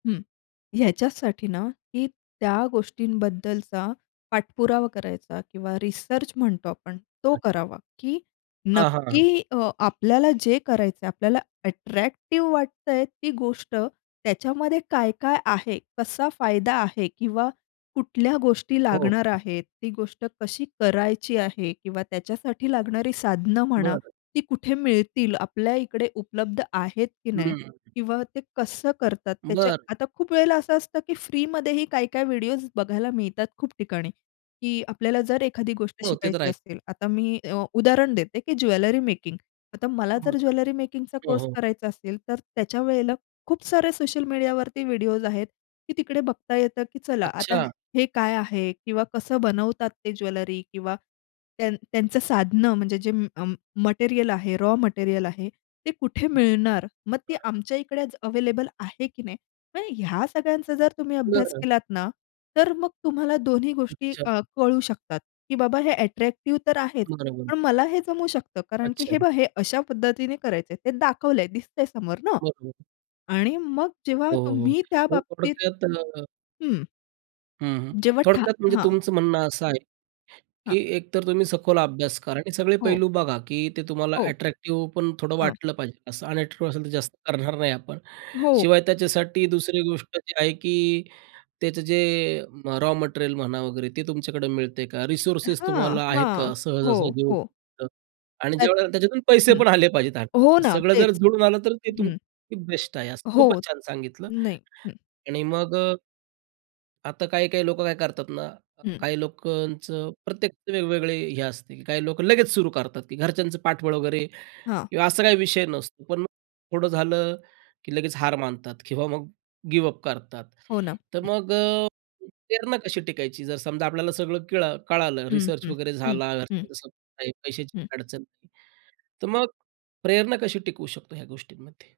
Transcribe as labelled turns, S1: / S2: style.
S1: हं, ह्याच्यासाठी ना, की त्या गोष्टींबद्दलचा पाठपुरावा करायचा किंवा रिसर्च म्हणतो आपण तो
S2: [unintelligible]
S1: करावा, की
S2: हां, हां, हां.
S1: नक्की अ, आपल्याला जे करायचं आपल्याला अट्रॅक्टिव्ह वाटतं आहे ती गोष्ट, त्याच्यामध्ये काय-काय आहे? कसा फायदा आहे? किंवा कुठल्या गोष्टी
S2: हो.
S1: लागणार
S2: हं.
S1: आहेत, ती गोष्ट कशी करायची आहे. किंवा त्याच्यासाठी लागणारी साधनं म्हणा.
S2: बरं.
S1: ती कुठे मिळतील? आपल्या ईकडे उपलब्ध आहेत, की नाही?
S2: हं.
S1: किंवा ते कसं करतात त्याच्या
S2: बरं.
S1: आता खूप वेळेला असं असतं, की फ्रीमध्येही काही-काही व्हिडिओज बघायला मिळतात खूप ठिकाणी, की आपल्याला जर एखादी गोष्ट
S2: हो. ते तर
S1: शिकायची
S2: आहेचं.
S1: असेल, आता मी अ, उदाहरण देते, की ज्वेलरी मेकिंग आता मला
S2: हो
S1: जर
S2: ना.
S1: ज्वेलरी मेकिंगचा
S2: हो,
S1: कोर्स
S2: हो.
S1: करायचा असेल, तर त्या वेळेला खूप सारे सोशल मीडियावरती व्हिडिओज आहेत, की तिकडे बघता येतं, की चला आता
S2: अच्छा.
S1: हे काय आहे? किंवा कसं बनवतात ते ज्वेलरी किंवा त्यां त्यांचं साधनं म्हणजे जे अं, मटेरिअल आहे, रॉ मटेरिअल आहे ते कुठे
S2: हं.
S1: मिळणार? मग ते
S2: हां.
S1: आमच्या इकडेच अवेलेबल आहे, की नाही? आणि ह्या सगळ्यांचा जर तुम्ही अभ्यास
S2: बरं.
S1: केलात ना, तर मग तुम्हाला दोन्ही गोष्टी
S2: अच्छा.
S1: अ, कळू शकतात, की बाबा हे अट्रॅक्टिव्ह तर आहेच,
S2: मार्बल.
S1: पण मला हे जमू शकतं. कारण की हे
S2: अच्छा.
S1: बघ हे अशा पद्धतीने करायचं आहे ते दाखवलं आहे, दिसतं आहे समोर ना.
S2: बरोबर.
S1: आणि मग जेव्हा
S2: हो, हो,
S1: तुम्ही त्या
S2: हो. हे
S1: बाबतीत
S2: प्रोडक्ट त्यात त्यानं
S1: हं.
S2: हं, हं.
S1: जेव्हा ठा
S2: थोडक्यात म्हणजे
S1: हां.
S2: तुमचं म्हणणं असं आहे,
S1: हां.
S2: की एकतर तुम्ही सखोल अभ्यास करा आणि सगळे
S1: हो.
S2: पैलू बघा, की ते तुम्हाला
S1: हो.
S2: अट्रॅक्टिव्ह पण थोडं
S1: हां.
S2: वाटलं पाहिजे असं अनॅट्रीव्ह असेल तर जास्त करणार नाही आपण.
S1: हो.
S2: शिवाय त्याच्यासाठी दुसरी गोष्ट जी आहे, की त्याचं जे रॉ मटेरियल म्हणा वगैरे ते तुमच्याकडे मिळते का? रिसोर्सेस
S1: हां,
S2: तुम्हाला आहे का
S1: हां. हो,
S2: सहजासहजी
S1: हो.
S2: उपब्ध आणि
S1: त्यात
S2: ज्यावेळेला त्याच्यातून पैसे
S1: हं.
S2: पण आले पाहिजेत त्यात.
S1: हो ना.
S2: सगळं जर
S1: तेच.
S2: जुळून आलं, तर ते तुम
S1: हं.
S2: बेस्ट आहे, असं
S1: हो.
S2: खूपच छान सांगितलं.
S1: नाही. हं.
S2: आणि मग अ, आता काही-काही लोकं काय करतात ना अ,
S1: हं.
S2: काही लोकांचं प्रत्येकचे वेगवेगळे हे असतील काही लोक लगेच सुरू करतात, की घरच्यांचं पाठबळ वगैरे
S1: हां.
S2: किंवा असा काही विषय नसतो. पण थोडं झालं, की लगेच हार मानतात किंवा मग गिव्हअप करतात.
S1: हो ना.
S2: तर
S1: हं.
S2: मग अ, प्रेरणा कशी टिकायची, जर समजा आपल्याला सगळं केळ कळालं
S1: हं,
S2: रिसर्च
S1: हं,
S2: वगैरे
S1: हं,
S2: झाला.
S1: हं.
S2: घरच्यांचा सपोर्ट आहे, पैशाची
S1: हं.
S2: पण काही अडचण नाही. तर मग, प्रेरणा कशी टिकू शकतो ह्या गोष्टींमध्ये?